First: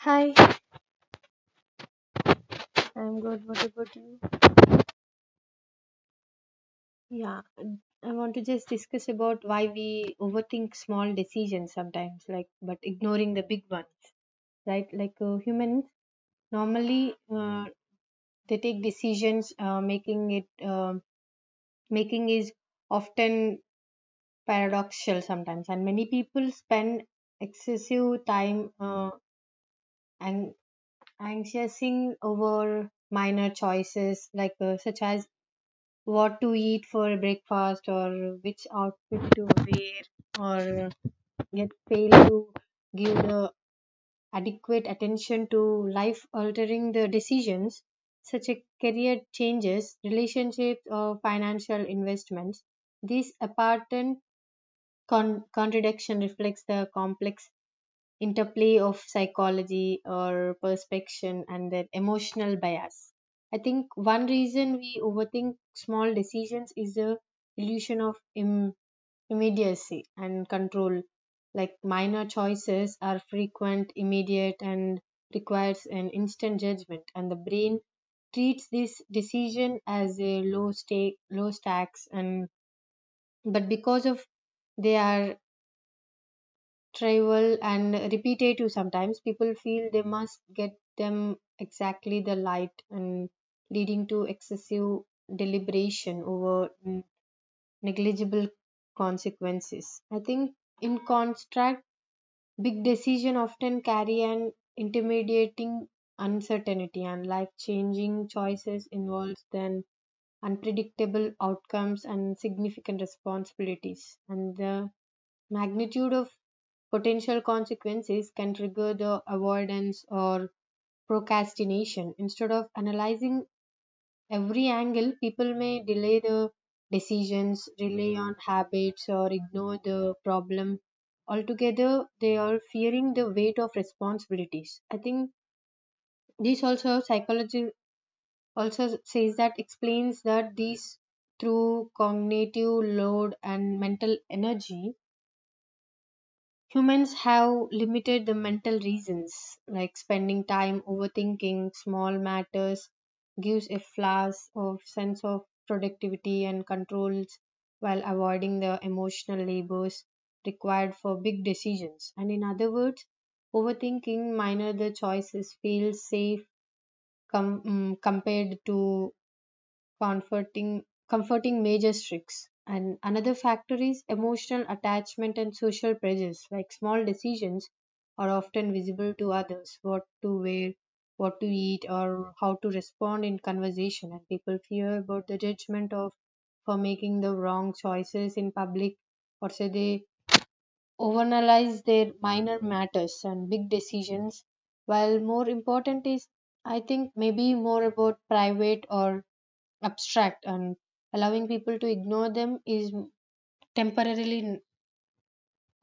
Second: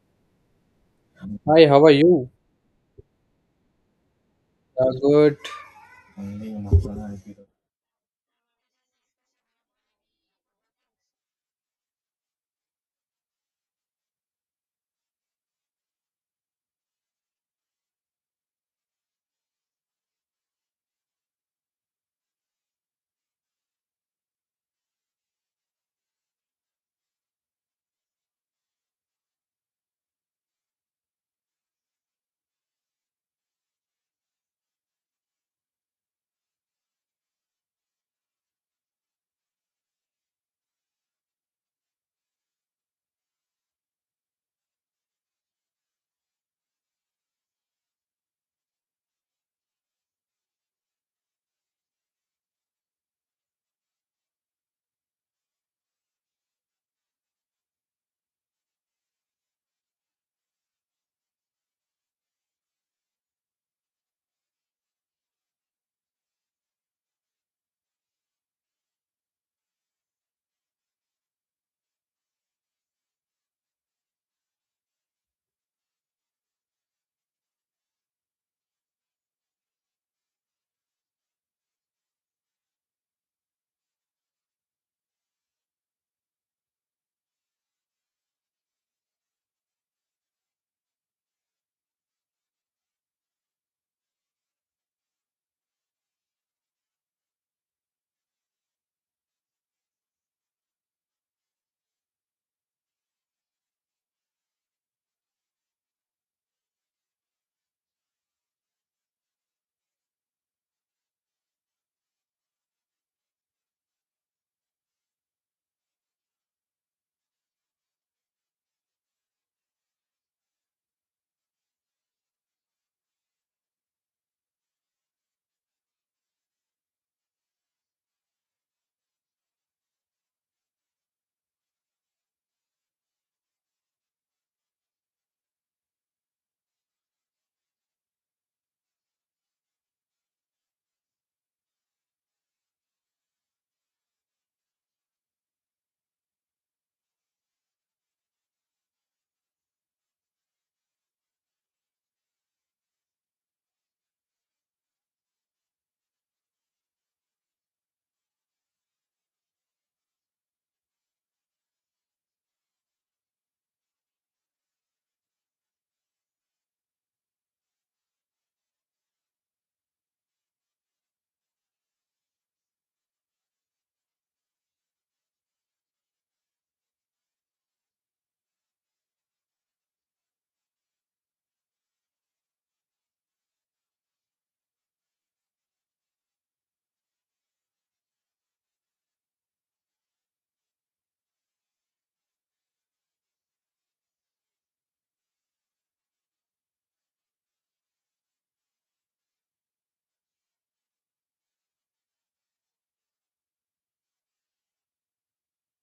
Hi, Hi, how are you? I'm good. What about you? Good. Yeah, I want to just discuss about why we overthink small decisions sometimes, like, but ignoring the big one, right? Like humans normally they take decisions, making is often paradoxical sometimes, and many people spend excessive time, and anxiousing over minor choices such as what to eat for breakfast or which outfit to wear, or yet fail to give the adequate attention to life altering the decisions such as career changes, relationships, or financial investments. This apparent contradiction reflects the complex interplay of psychology or perspection and their emotional bias. I think one reason we overthink small decisions is the illusion of immediacy and control. Like minor choices are frequent, immediate, and requires an instant judgment, and the brain treats this decision as a low stake, low stacks, and but because of they are trivial and repetitive, sometimes people feel they must get them exactly the light and leading to excessive deliberation over negligible consequences. I think in contrast, big decision often carry an intimidating uncertainty, and life changing choices involves then unpredictable outcomes and significant responsibilities, and the magnitude of potential consequences can trigger the avoidance or procrastination. Instead of analyzing every angle, people may delay the decisions, rely on habits, or ignore the problem altogether. They are fearing the weight of responsibilities. I think this also psychology also says that explains that these through cognitive load and mental energy, humans have limited the mental reasons, like spending time overthinking small matters gives a flash of sense of productivity and controls while avoiding the emotional labors required for big decisions. And in other words, overthinking minor the choices feels safe compared to comforting comforting major tricks. And another factor is emotional attachment and social pressures, like small decisions are often visible to others, what to wear, what to eat, or how to respond in conversation, and people fear about the judgment of for making the wrong choices in public, or say they overanalyze their minor matters and big decisions. While more important is, I think, maybe more about private or abstract, and allowing people to ignore them is temporarily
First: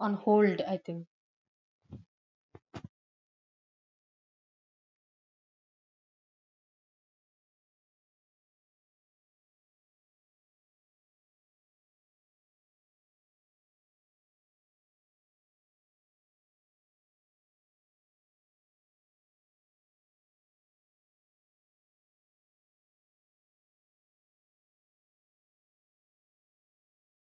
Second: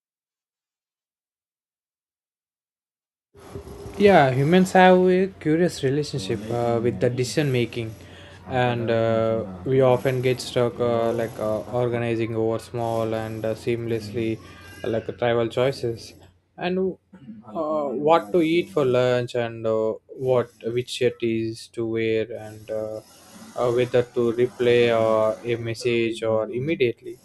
on hold, I think. Yeah, humans have a curious relationship with the decision making, and we often get stuck organizing over small and seamlessly like tribal choices, and what to eat for lunch and what which shirt is to wear and whether to replay or a message or immediately.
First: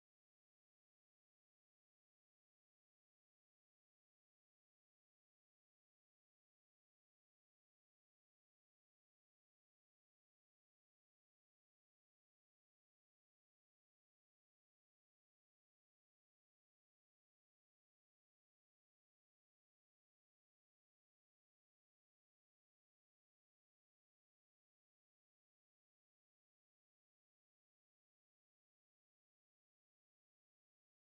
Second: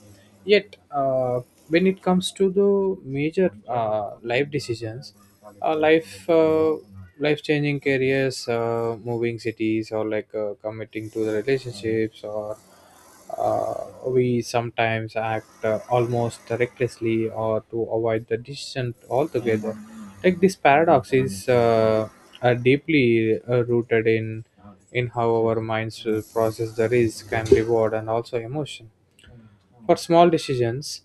Yet, when it comes to the major life decisions, uh, life uh, life changing careers, moving cities, or committing to the relationships, or uh, we sometimes act almost recklessly or to avoid the decision altogether. Like this paradox is deeply rooted in how our minds will process the risk and reward and also emotion. For small decisions,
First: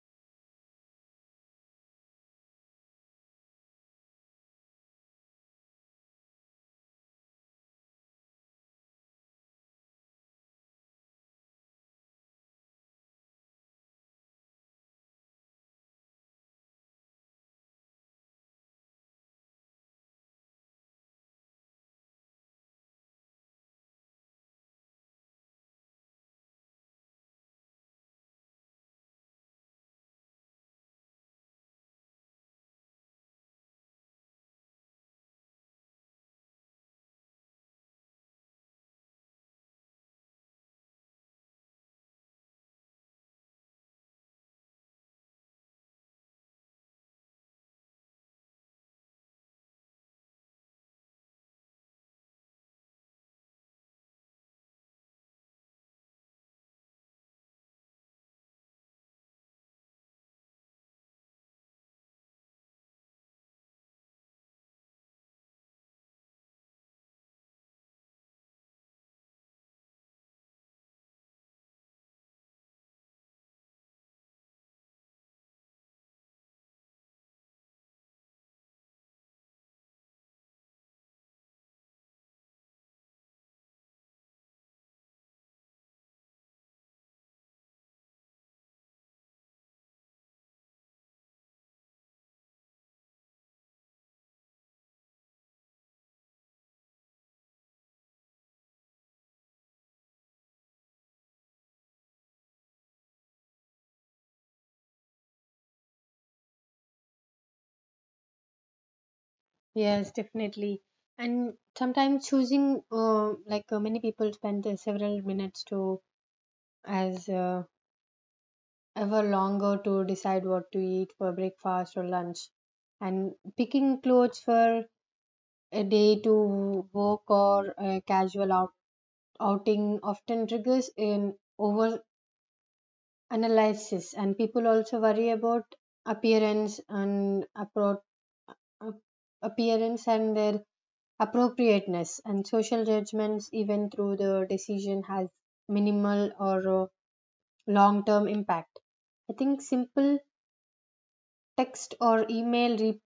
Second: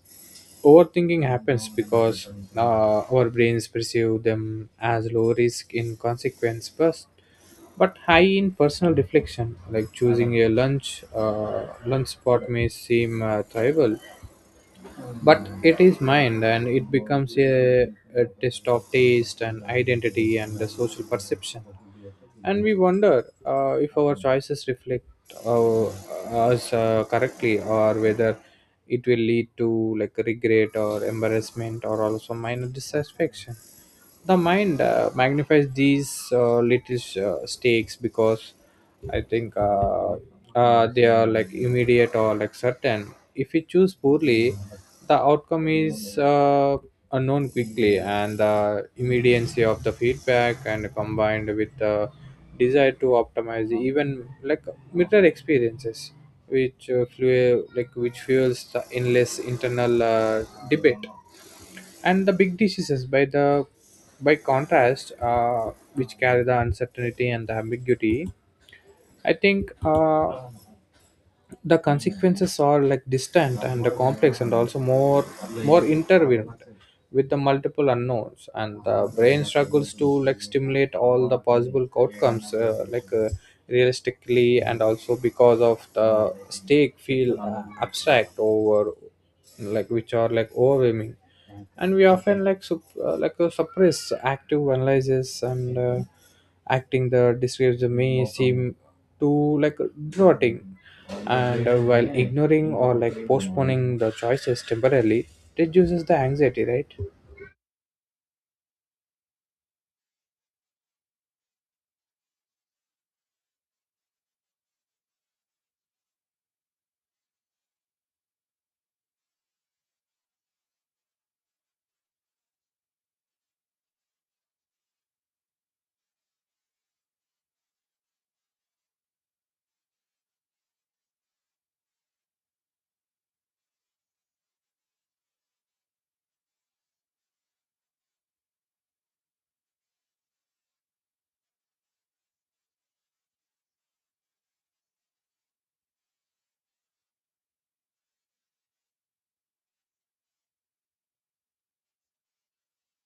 overthinking happens because our brains perceive them as low risk in consequence first, but high in personal reflection. Like choosing a lunch spot may seem trivial, but it is mind and it becomes a test of taste and identity and the social perception, and we wonder if our choices reflect uh, us correctly or whether it will lead to like regret or embarrassment or also minor dissatisfaction. The mind magnifies these little stakes because I think they are like immediate or like certain. If we choose poorly, the outcome is unknown quickly, and the immediacy of the feedback and combined with the desire to optimize even like mirror experiences, which fuel like which fuels the endless internal debate. And the big diseases by the by contrast which carry the uncertainty and the ambiguity. I think the consequences are like distant and the complex and also more intervened with the multiple unknowns, and the brain struggles to like stimulate all the possible outcomes realistically, and also because of the stake feel abstract over like which are like overwhelming, and we often suppress active analysis and acting the describes may seem too like drotting, and while ignoring or like postponing the choices temporarily reduces the anxiety, right? Yes, definitely. And sometimes choosing, many people spend several minutes to as ever longer to decide what to eat for breakfast or lunch, and picking clothes for a day to work or a casual outing often triggers an over analysis. And people also worry about appearance and ap- appearance and their appropriateness and social judgments, even through the decision has minimal or long term impact. I think simple text or email re-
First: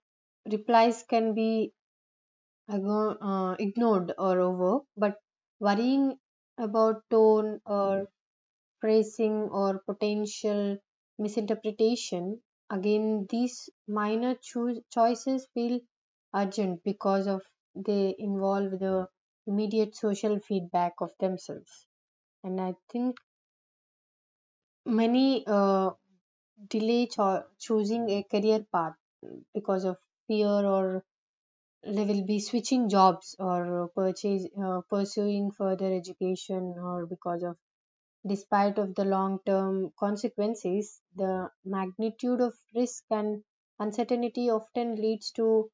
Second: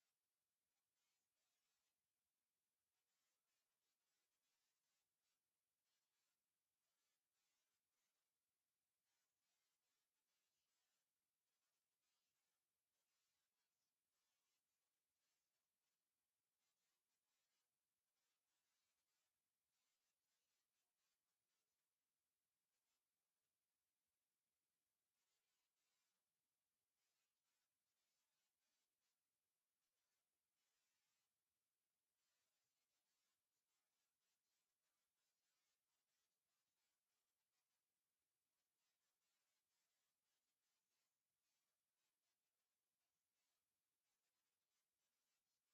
replies can be ignored or over, but worrying about tone or phrasing or potential misinterpretation. Again, these minor choices feel urgent because of they involve the immediate social feedback of themselves. And I think many delay choosing a career path because of fear, or they will be switching jobs or purchase pursuing further education, or because of, despite of the long-term consequences, the magnitude of risk and uncertainty often leads to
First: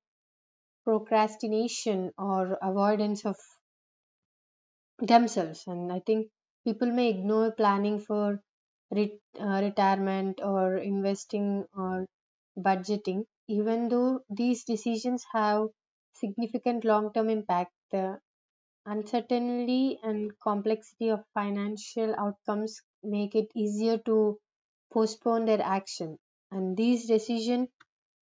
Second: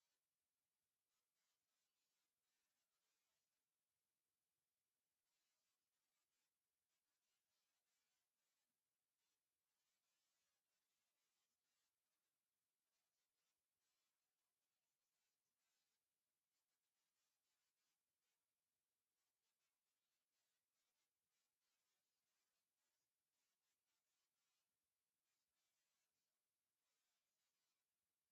procrastination or avoidance of themselves. And I think people may ignore planning for retirement or investing or budgeting, even though these decisions have significant long-term impact. The uncertainty and complexity of financial outcomes make it easier to postpone their action. And these decisions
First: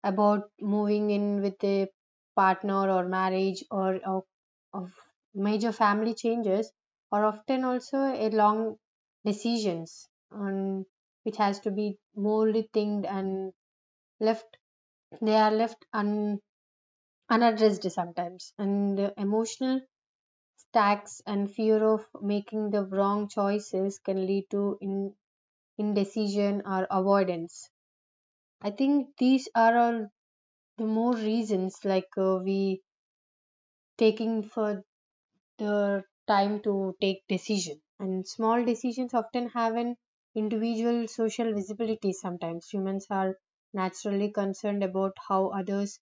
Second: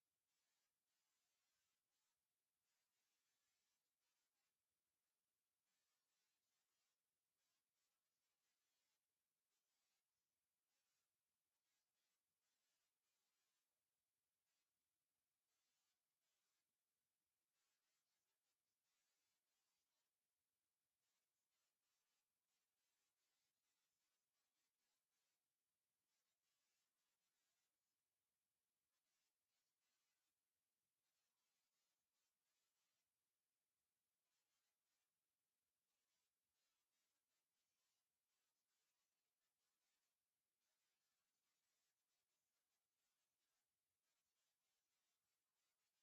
about moving in with a partner or marriage, or of major family changes, are often also a long decisions on which has to be more rethink, and left they are left unaddressed sometimes, and the emotional tax and fear of making the wrong choices can lead to indecision or avoidance. I think these are all the more reasons, we taking for the time to take decision. And small decisions often have an individual social visibility sometimes. Humans are naturally concerned about how others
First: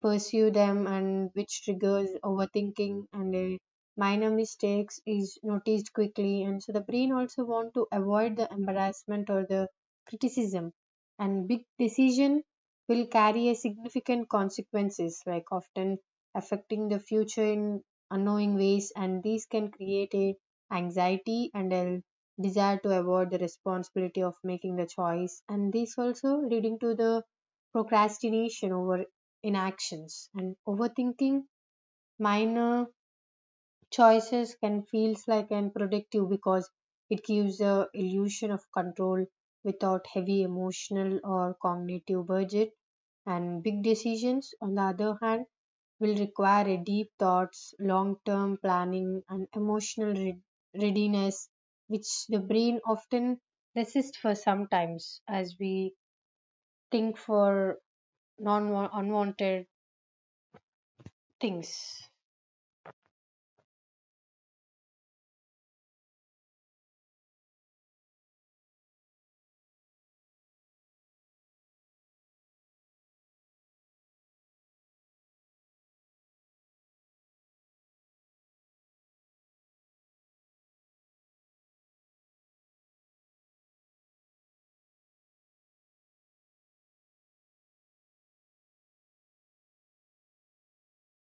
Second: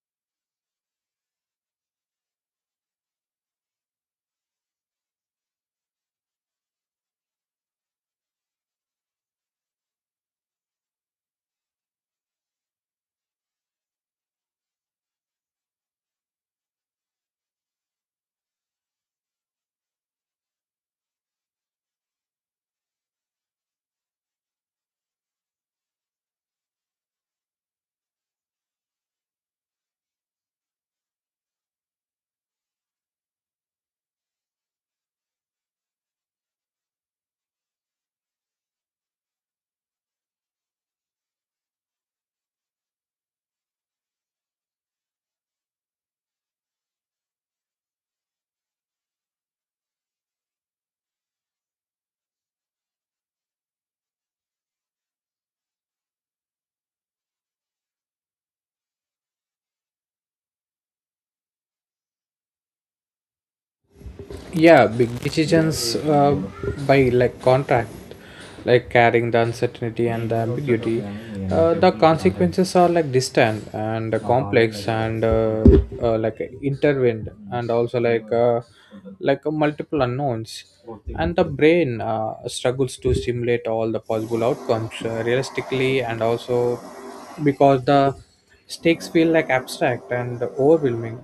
pursue them, and which triggers overthinking, and a minor mistakes is noticed quickly, and so the brain also want to avoid the embarrassment or the criticism. And big decision will carry a significant consequences, like often affecting the future in unknowing ways, and these can create a anxiety and a desire to avoid the responsibility of making the choice, and this also leading to the procrastination over inactions. And overthinking minor choices can feels like and productive because it gives the illusion of control without heavy emotional or cognitive budget. And big decisions on the other hand will require a deep thoughts, long term planning, and emotional readiness, which the brain often resists for sometimes as we think for non unwanted things. Yeah, big decisions by like contract like carrying the uncertainty and the ambiguity. The consequences are like distant and complex and like intertwined and also multiple unknowns. And the brain struggles to simulate all the possible outcomes realistically, and also because the stakes feel like abstract and overwhelming.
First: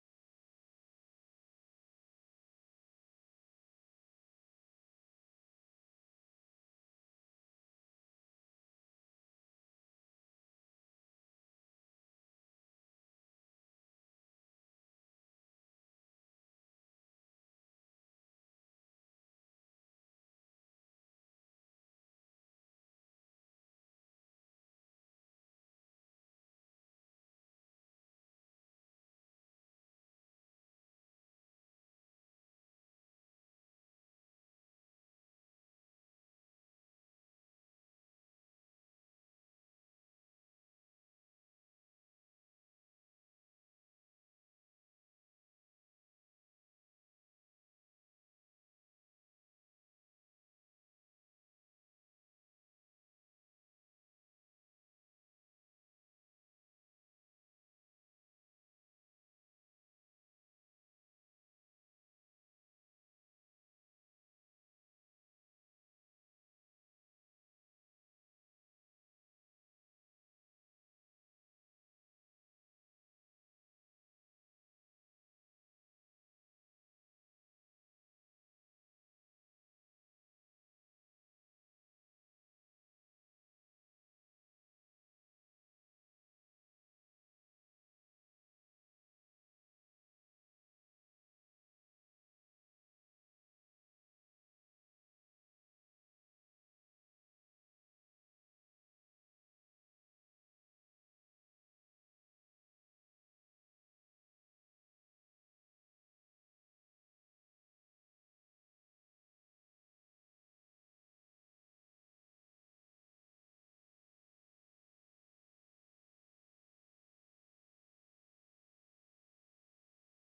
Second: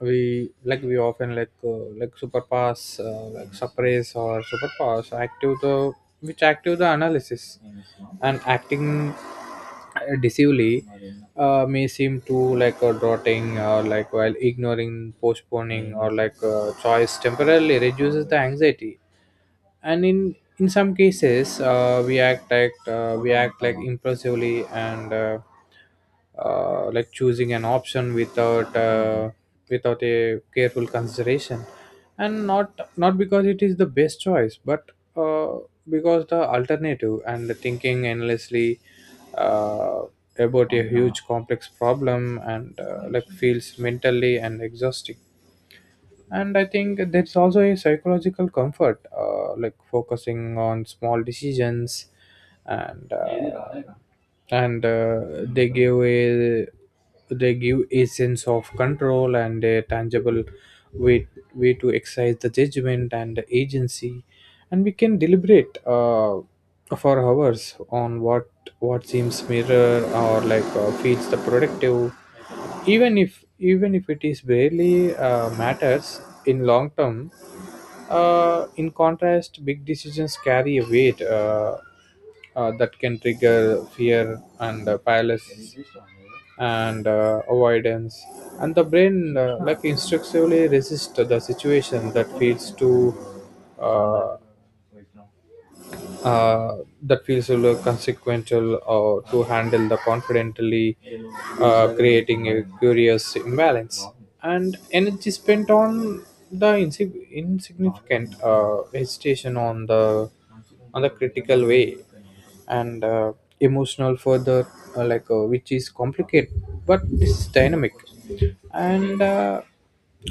We often superpass like suppress or superpass active the which active the analysis and acting decisively may seem to like dotting, or like while ignoring postponing or like choice temporarily reduces the anxiety. And in some cases we act like impulsively and like choosing an option without without a careful consideration, and not because it is the best choice but uh, because the alternative and thinking endlessly uh, about a huge complex problem and like feels mentally and exhausting. And I think there's also a psychological comfort like focusing on small decisions and uh, and they give a they give a sense of control and a tangible way way to exercise the judgment and agency. And we can deliberate for hours on what seems mirror or like feels the productive, even if even if it is barely matters in long term. In contrast, big decisions carry a weight that can trigger fear and paralysis and avoidance. And the brain like instinctively resists the situation that feels too uh, uh, that feels a little consequential or to handle the confidently, creating a curious imbalance and energy spent on the insignificant hesitation on the critical way and emotional further, which is complicated. But this is dynamic, and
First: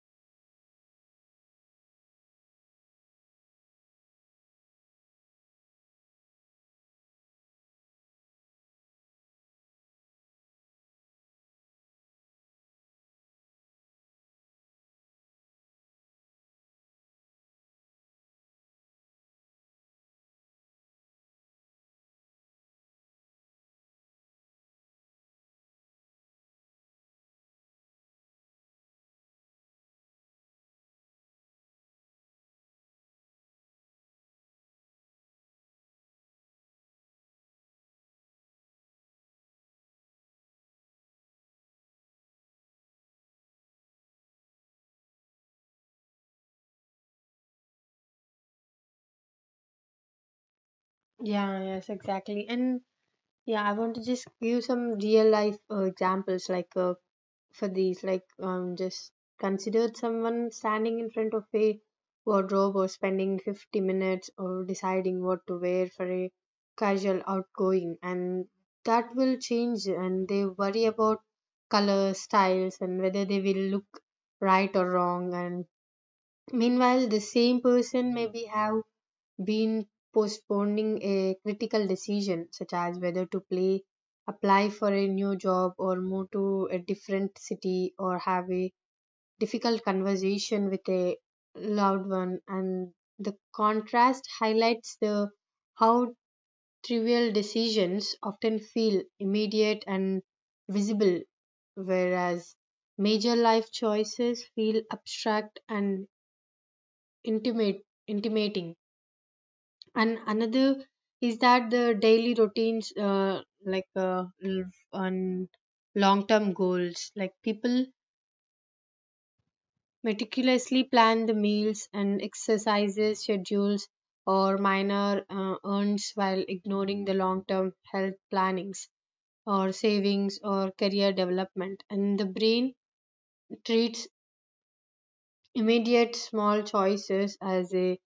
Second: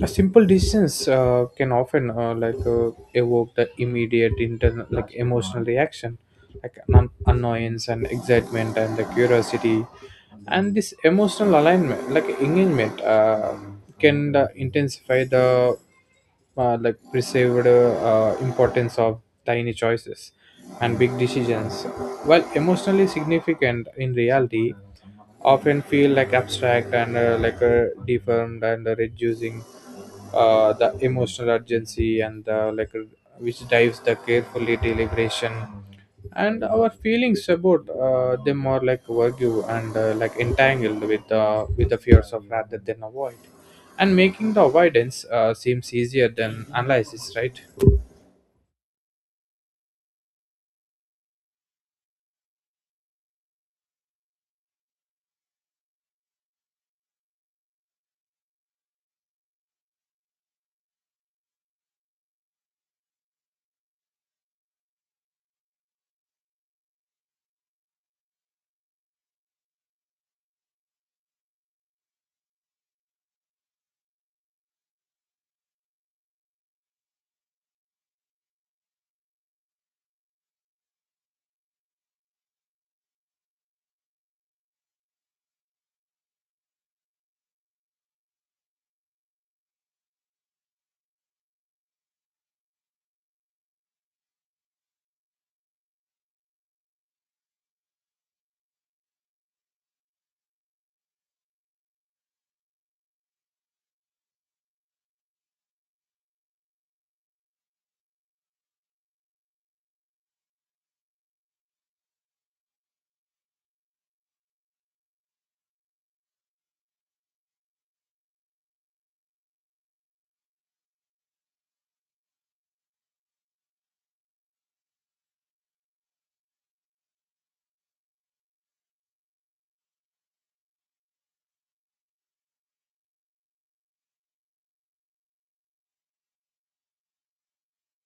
a simple decisions can often evoke the immediate internal like emotional reaction, like an annoyance and excitement and the curiosity, and this emotional alignment like engagement can intensify the like perceived importance of tiny choices. And big decisions, while emotionally significant in reality, often feel like abstract and deformed and reducing the emotional urgency and which drives the carefully deliberation, and our feelings about them are like argue and like entangled with the fears of rather than avoid, and making the avoidance seems easier than analysis, right? Yeah, yes, exactly. And yeah, I want to just give some real life examples for these, just considered someone standing in front of a wardrobe or spending 50 minutes or deciding what to wear for a casual outgoing, and that will change. And they worry about color, styles, and whether they will look right or wrong. And meanwhile, the same person maybe have been postponing a critical decision, such as whether to play, apply for a new job, or move to a different city, or have a difficult conversation with a loved one. And the contrast highlights the how trivial decisions often feel immediate and visible, whereas major life choices feel abstract and intimate, intimating. And another is that the daily routines, on long term goals, like people meticulously plan the meals and exercises schedules or minor earns while ignoring the long term health plannings or savings or career development, and the brain treats immediate small choices as a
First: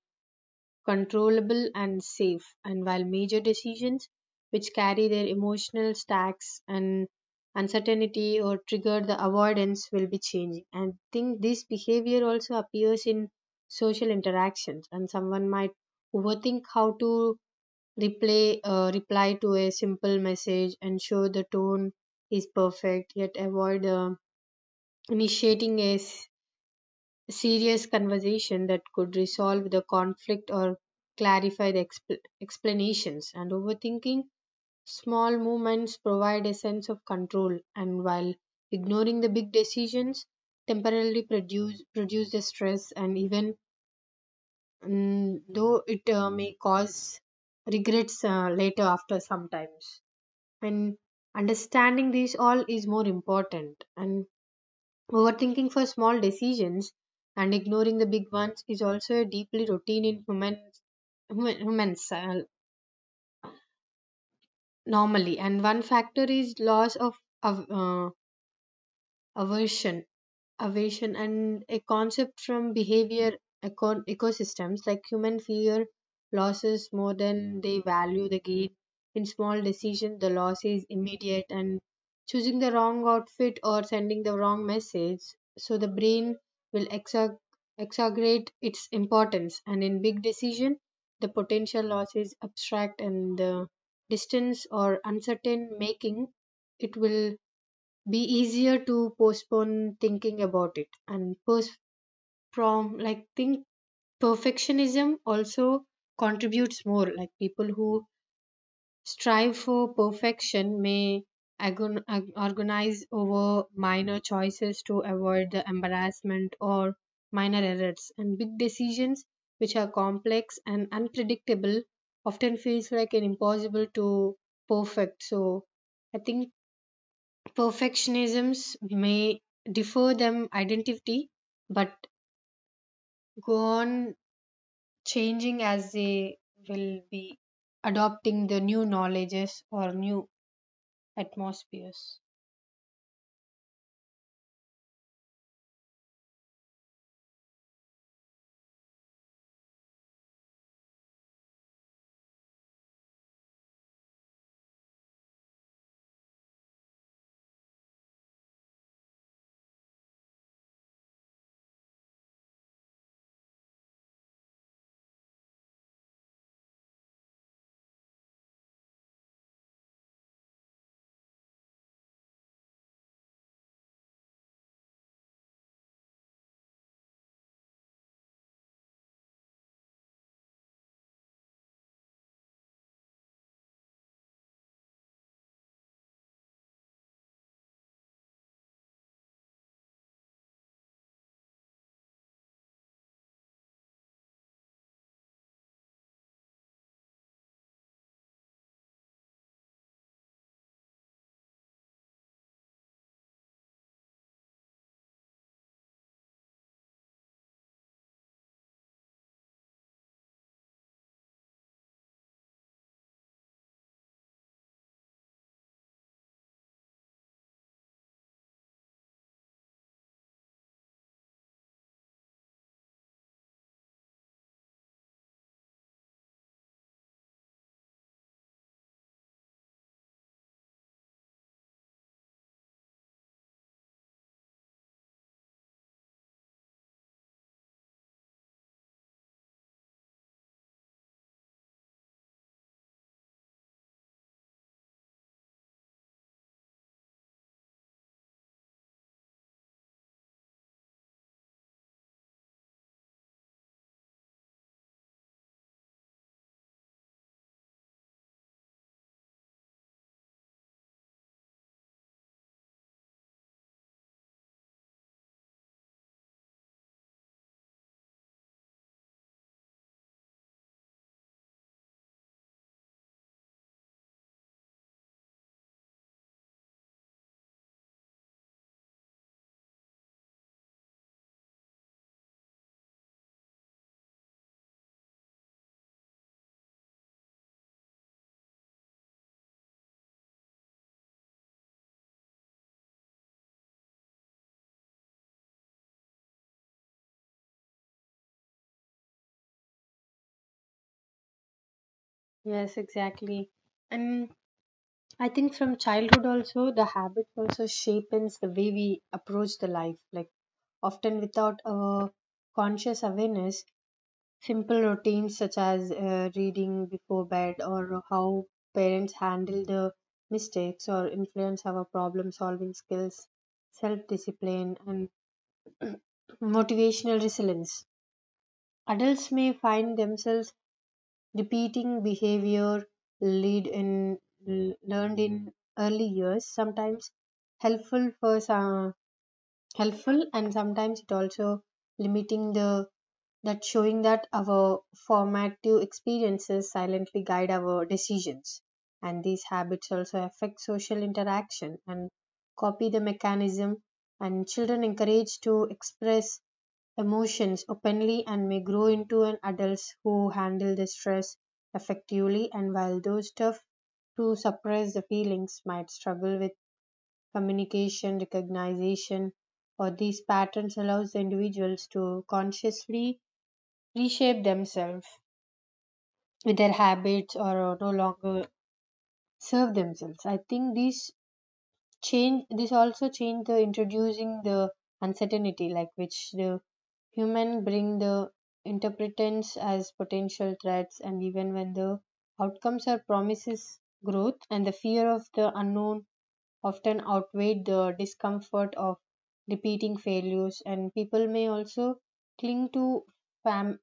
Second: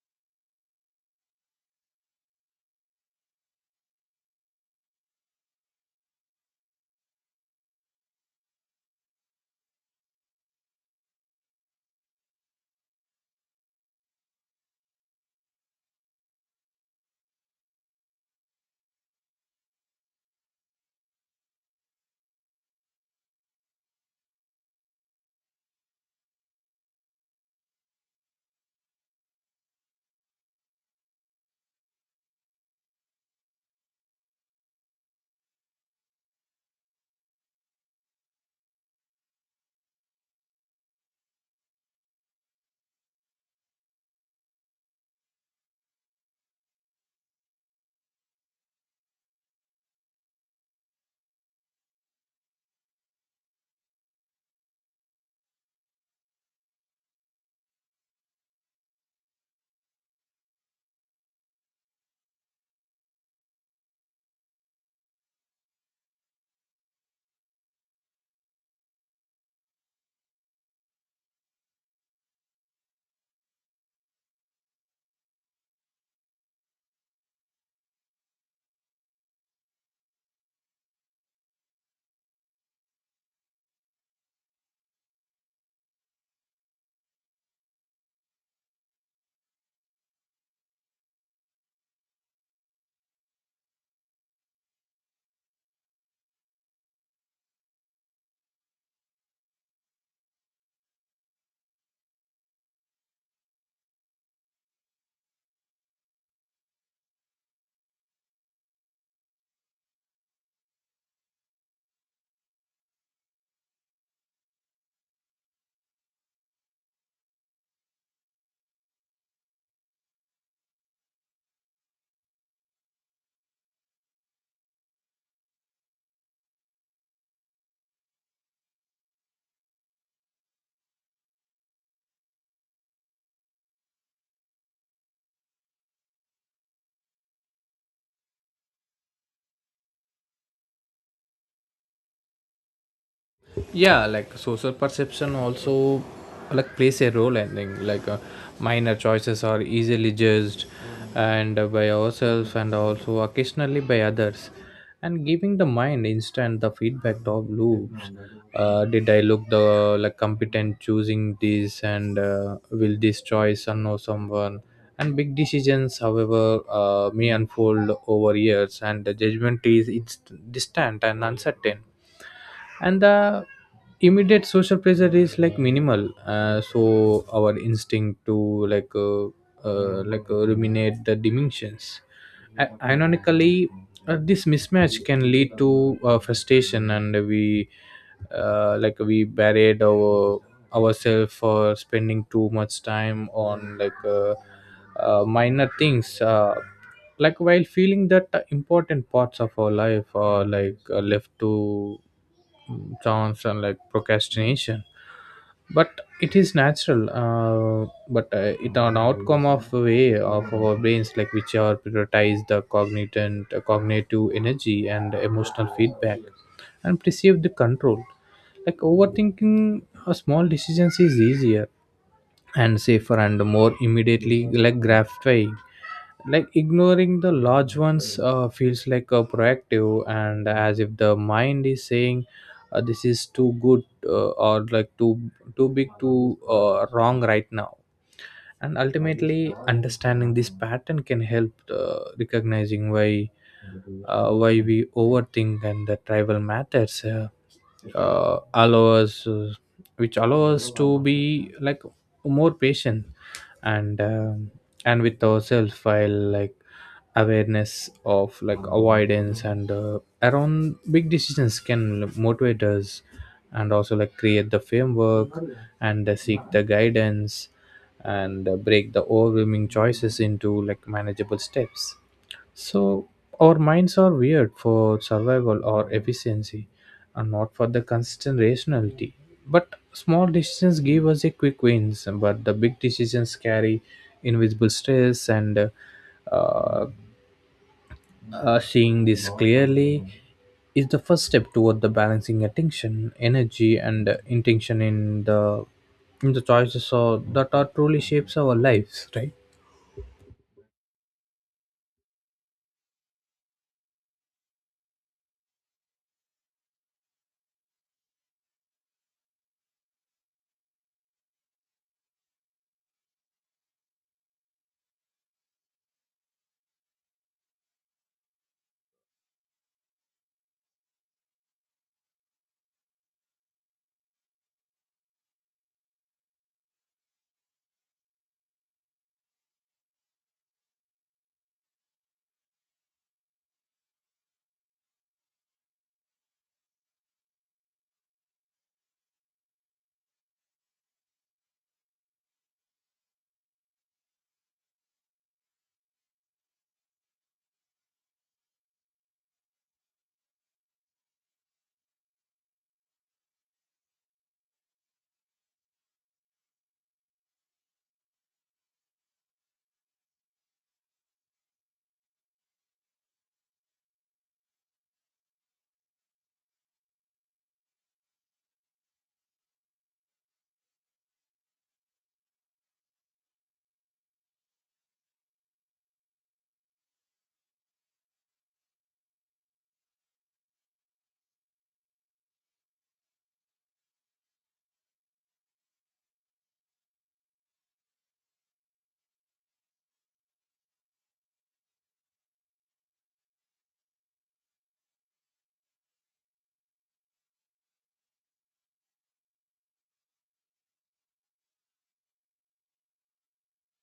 controllable and safe. And while major decisions which carry their emotional stacks and uncertainty or trigger the avoidance will be changing. And I think this behavior also appears in social interactions, and someone might overthink how to reply to a simple message and show the tone is perfect, yet avoid initiating a serious conversation that could resolve the conflict or clarify the explanations, and overthinking small movements provide a sense of control, and while ignoring the big decisions temporarily produce the stress. And even though it may cause regrets later after sometimes. And understanding these all is more important. And overthinking for small decisions and ignoring the big ones is also a deeply routine in humans normally. And one factor is loss of aversion aversion, and a concept from behavior ecosystems, like human fear losses more than they value the gain. In small decisions, the loss is immediate and choosing the wrong outfit or sending the wrong message, so the brain will exaggerate its importance. And in big decision, the potential loss is abstract and the distance or uncertain, making it will be easier to postpone thinking about it and post from like think. Perfectionism also contributes more, like people who strive for perfection may organize over minor choices to avoid the embarrassment or minor errors. And big decisions which are complex and unpredictable often feels like an impossible to perfect. So I think perfectionisms may defer them identity, but go on changing as they will be adopting the new knowledges or new atmospheres. Yeah, like social perception also like plays a role. I think minor choices are easily judged and by ourselves and also occasionally by others, and giving the mind instant the feedback of loops. Did I look the like competent choosing this, and will this choice unknow someone? And big decisions, however, may unfold over years, and the judgment is it's distant and uncertain. And the immediate social pressure is like minimal, so our instinct to ruminate the dimensions. I- ironically, this mismatch can lead to frustration, and we buried our ourselves for spending too much time on minor things like while feeling that the important parts of our life are like left to chance and like procrastination. But it is natural, but it an outcome of a way of our brains like which are prioritize the cognitive energy and emotional feedback and perceive the control. Like overthinking a small decisions is easier and safer and more immediately like gratifying, like ignoring the large ones feels like a proactive and as if the mind is saying, this is too good, or too big too wrong right now. And ultimately understanding this pattern can help recognizing why we overthink and the tribal matters allow us which allow us to be like more patient and um, and with ourselves while like awareness of like avoidance and around big decisions can motivate us, and also like create the framework and seek the guidance, and break the overwhelming choices into like manageable steps. So our minds are weird for survival or efficiency, and not for the consistent rationality. But small decisions give us a quick wins, but the big decisions carry invisible stress, and uh, seeing this clearly is the first step toward the balancing attention, energy and intention in the choices so that are truly shapes our lives, right? Yes, exactly. And I think from childhood also, the habit also shapes the way we approach the life, like often without a conscious awareness. Simple routines such as reading before bed or how parents handle the mistakes or influence our problem solving skills, self discipline, and motivational resilience. Adults may find themselves repeating behavior lead in, learned in early years, sometimes helpful for some, helpful and sometimes it also limiting the that showing that our formative experiences silently guide our decisions. And these habits also affect social interaction and copy the mechanism. And children encouraged to express emotions openly and may grow into an adults who handle the stress effectively, and while those tough to suppress the feelings might struggle with communication recognition, or these patterns allows the individuals to consciously reshape themselves with their habits or no longer serve themselves. I think these change, this also change the introducing the uncertainty, like which the human bring the interpretants as potential threats. And even when the outcomes are promises growth and the fear of the unknown often outweigh the discomfort of repeating failures, and people may also cling to fam-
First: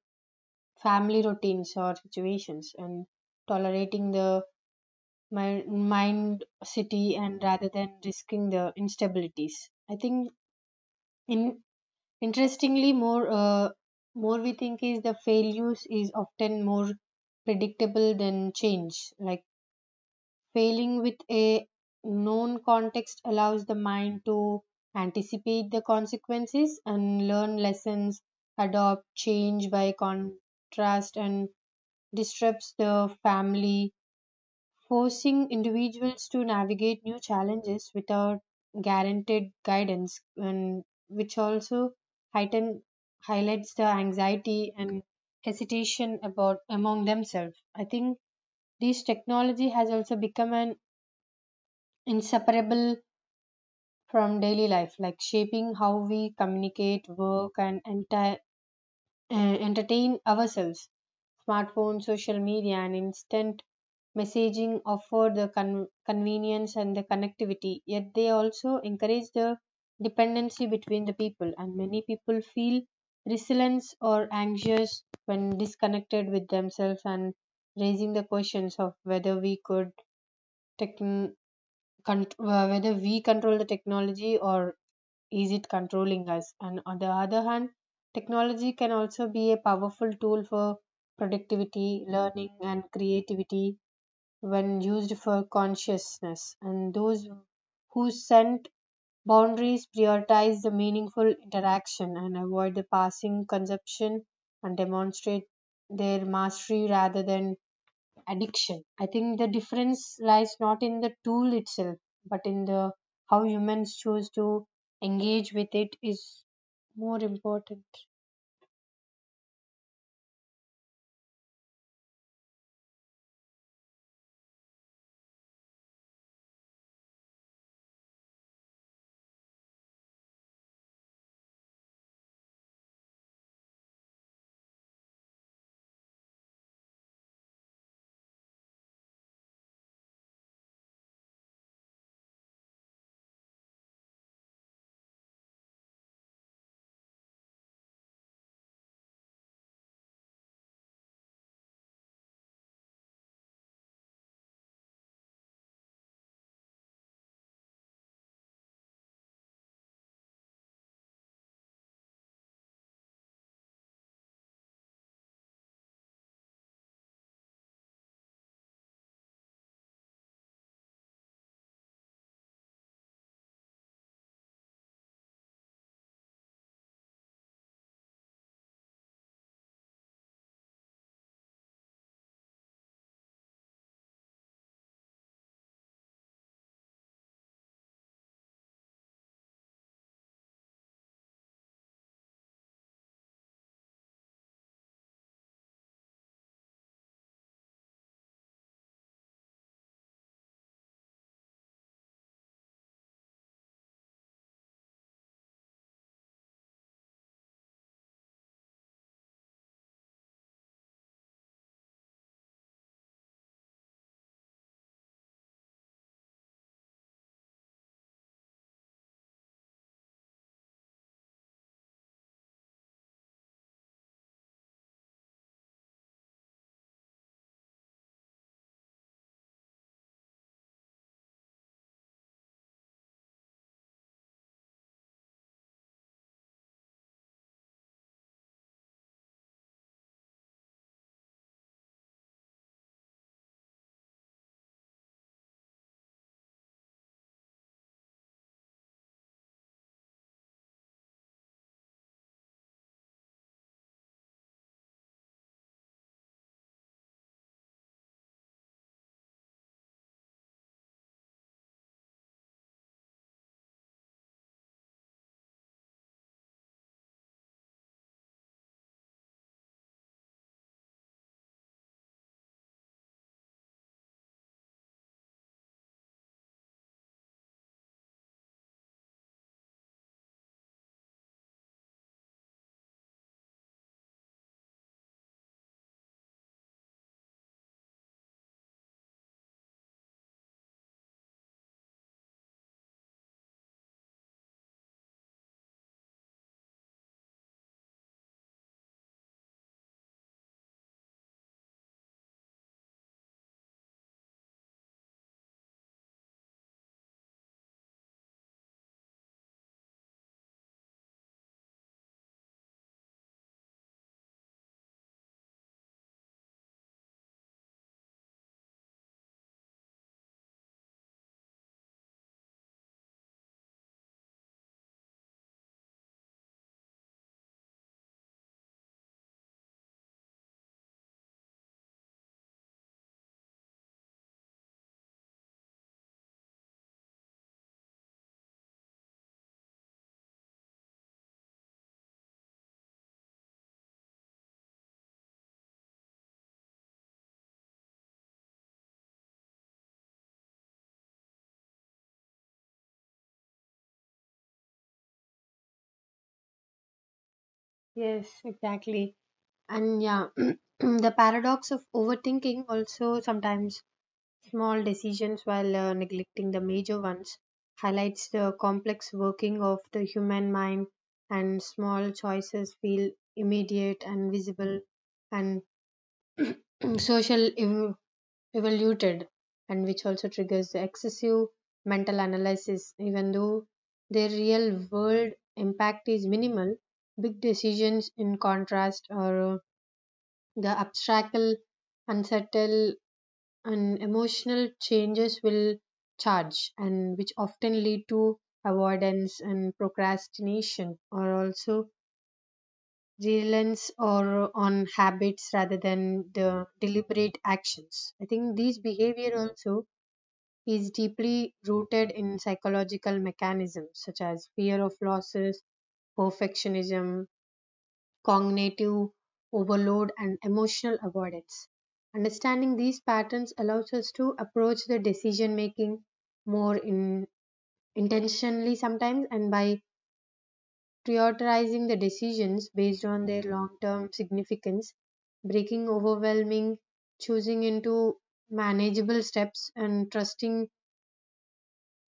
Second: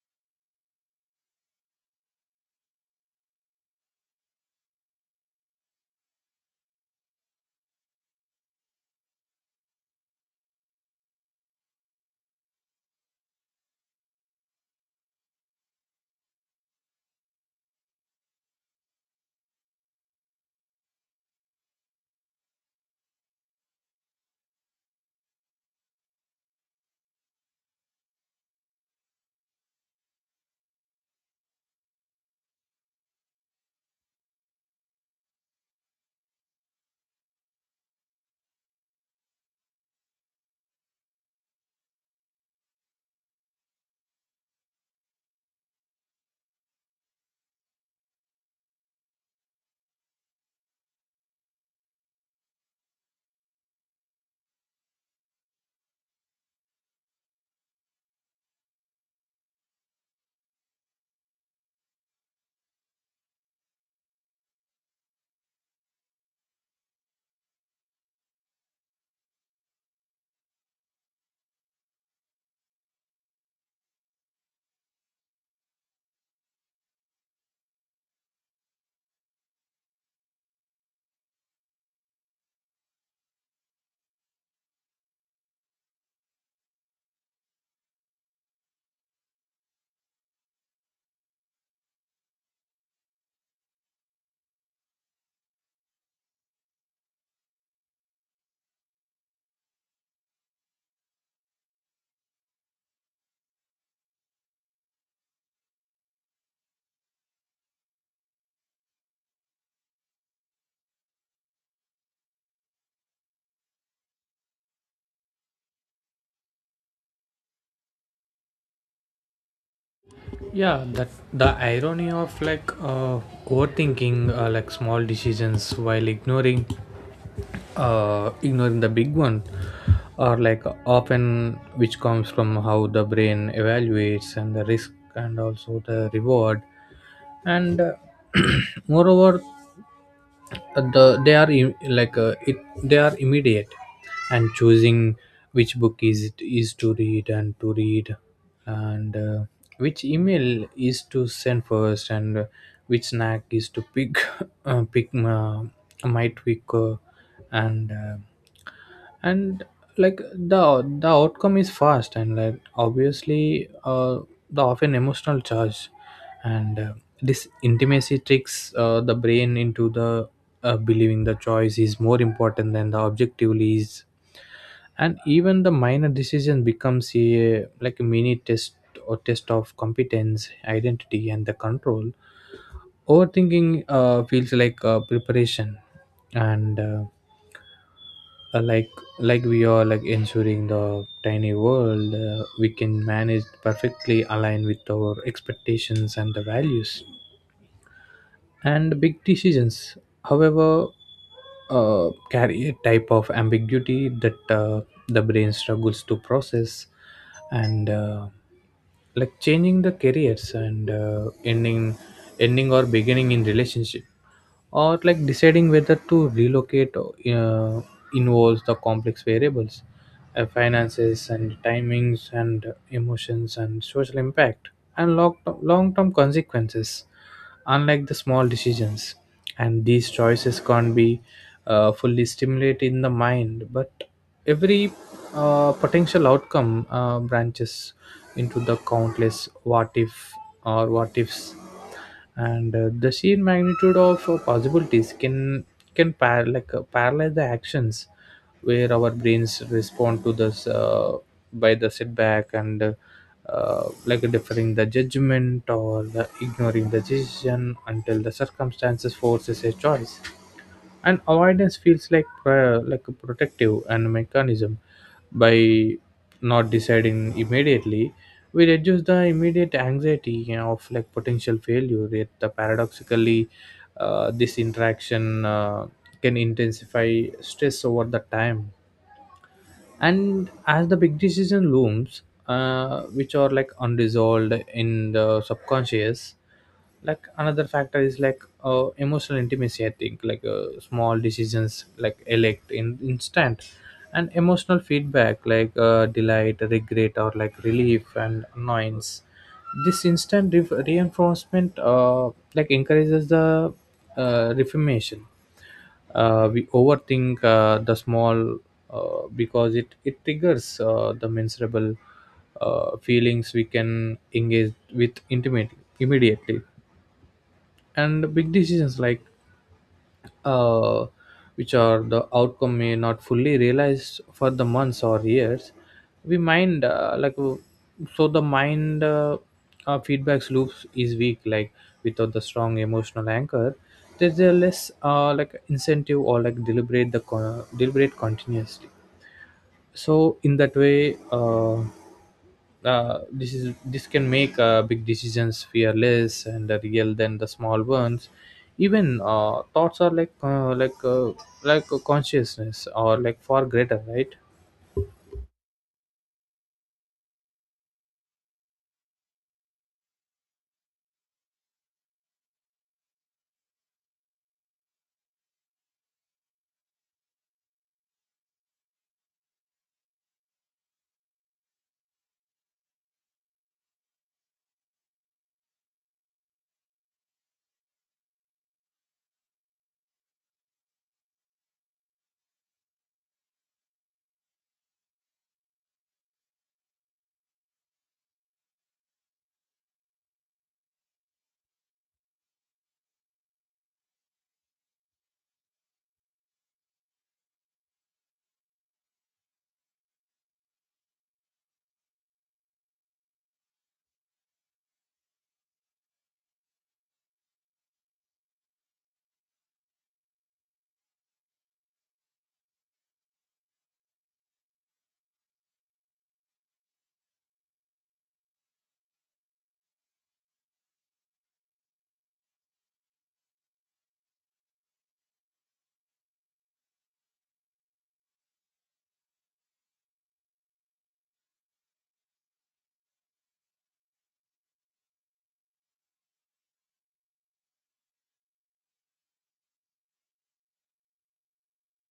family routines or situations and tolerating the mind city and rather than risking the instabilities. I think in interestingly, more we think is, the failures is often more predictable than change. Like failing with a known context allows the mind to anticipate the consequences and learn lessons. Adopt change by contrast and disrupts the family, forcing individuals to navigate new challenges without guaranteed guidance, and which also heighten, highlights the anxiety and hesitation about among themselves. I think this technology has also become an inseparable from daily life, like shaping how we communicate, work, and enti- uh, entertain ourselves. Smartphones, social media, and instant messaging offer the convenience and the connectivity, yet they also encourage the dependency between the people, and many people feel resilience or anxious when disconnected with themselves and raising the questions of whether we could tech cont- whether we control the technology or is it controlling us? And on the other hand, technology can also be a powerful tool for productivity, learning, and creativity when used for consciousness. And those who send boundaries prioritize the meaningful interaction and avoid the passing consumption and demonstrate their mastery rather than addiction. I think the difference lies not in the tool itself, but in the how humans choose to engage with it is more important. Yeah, that the irony of overthinking like small decisions while ignoring ignoring the big one or like often which comes from how the brain evaluates and the risk and also the reward, and moreover the they are im- like it they are immediate and choosing which book is to read and which email is to send first and which snack is to pick pick might pick and uh, and like the outcome is fast and like obviously the often emotional charge. And this intimacy tricks the brain into the believing the choice is more important than the objectively is, and even the minor decision becomes a like a mini test or test of competence identity and the control. Overthinking feels like preparation and uh, like like we are like ensuring the tiny world we can manage perfectly align with our expectations and the values. And big decisions, however, carry a type of ambiguity that the brain struggles to process, and like changing the careers and ending or beginning in relationship or like deciding whether to relocate involves the complex variables, finances and timings and emotions and social impact and long-term consequences unlike the small decisions. And these choices can't be fully stimulated in the mind, but every potential outcome branches into the countless what if or what ifs, and the sheer magnitude of possibilities can paralyze the actions, where our brains respond to this by the setback and like deferring the judgment or the ignoring the decision until the circumstances forces a choice, and avoidance feels like a protective and mechanism. By not deciding immediately, we reduce the immediate anxiety, you know, of like potential failure, yet the paradoxically this interaction can intensify stress over the time, and as the big decision looms which are like unresolved in the subconscious. Like another factor is emotional intimacy. I think small decisions like elect in instant and emotional feedback delight regret or like relief and annoyance. This instant reinforcement like encourages the reformation. We overthink the small because it triggers the miserable feelings we can engage with intimately immediately. And big decisions like uh, which are the outcome may not fully realized for the months or years. We mind like So the mind feedbacks loops is weak, like without the strong emotional anchor there's a less like incentive or like deliberate deliberate continuously. So in that way, this can make big decisions fearless and real than the small ones, even thoughts are like a consciousness or like far greater, right? Yes, exactly. And yeah, the paradox of overthinking also sometimes small decisions while neglecting the major ones highlights the complex working of the human mind. And small choices feel immediate and visible and social evaluated, and which also triggers the excessive mental analysis even though their real world impact is minimal. Big decisions in contrast or the abstract unsettled, and emotional changes will charge, and which often lead to avoidance and procrastination or also reliance or on habits rather than the deliberate actions. I think these behavior also is deeply rooted in psychological mechanisms such as fear of losses, perfectionism, cognitive overload, and emotional avoidance. Understanding these patterns allows us to approach the decision making more intentionally sometimes, and by prioritizing the decisions based on their long term significance, breaking overwhelming, choosing into manageable steps, and trusting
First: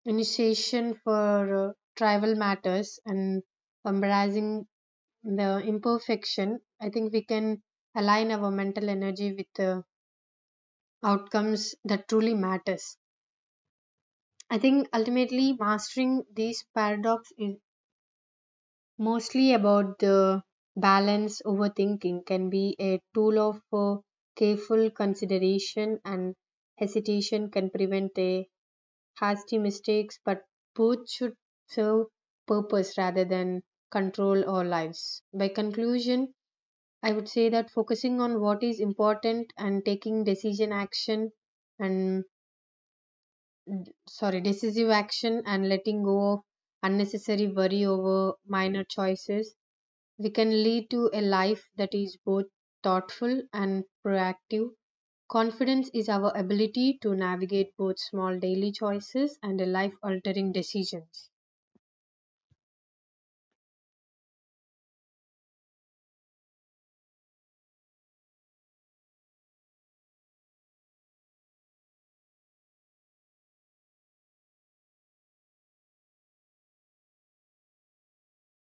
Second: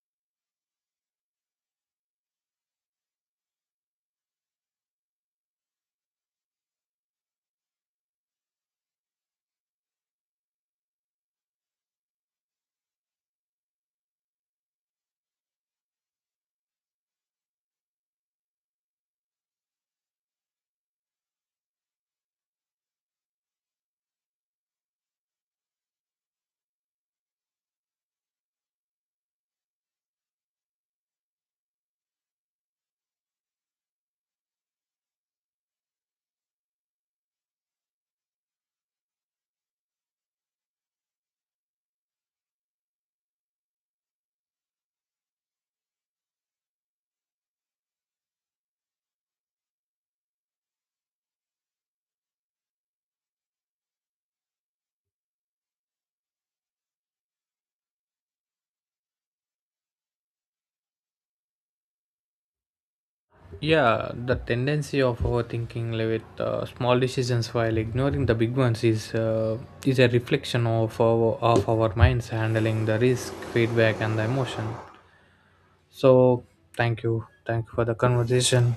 initiation for tribal matters and embracing the imperfection, I think we can align our mental energy with the outcomes that truly matters. I think ultimately mastering these paradox is mostly about the balance. Overthinking can be a tool of careful consideration, and hesitation can prevent a hasty mistakes, but both should serve purpose rather than control our lives. By conclusion, I would say that focusing on what is important and taking decision action and sorry, decisive action, and letting go of unnecessary worry over minor choices, we can lead to a life that is both thoughtful and proactive. Confidence is our ability to navigate both small daily choices and life altering decisions. Yeah, the tendency of overthinking like, with small decisions while ignoring the big ones is a reflection of our minds handling the risk feedback and the emotion. So thank you for the conversation.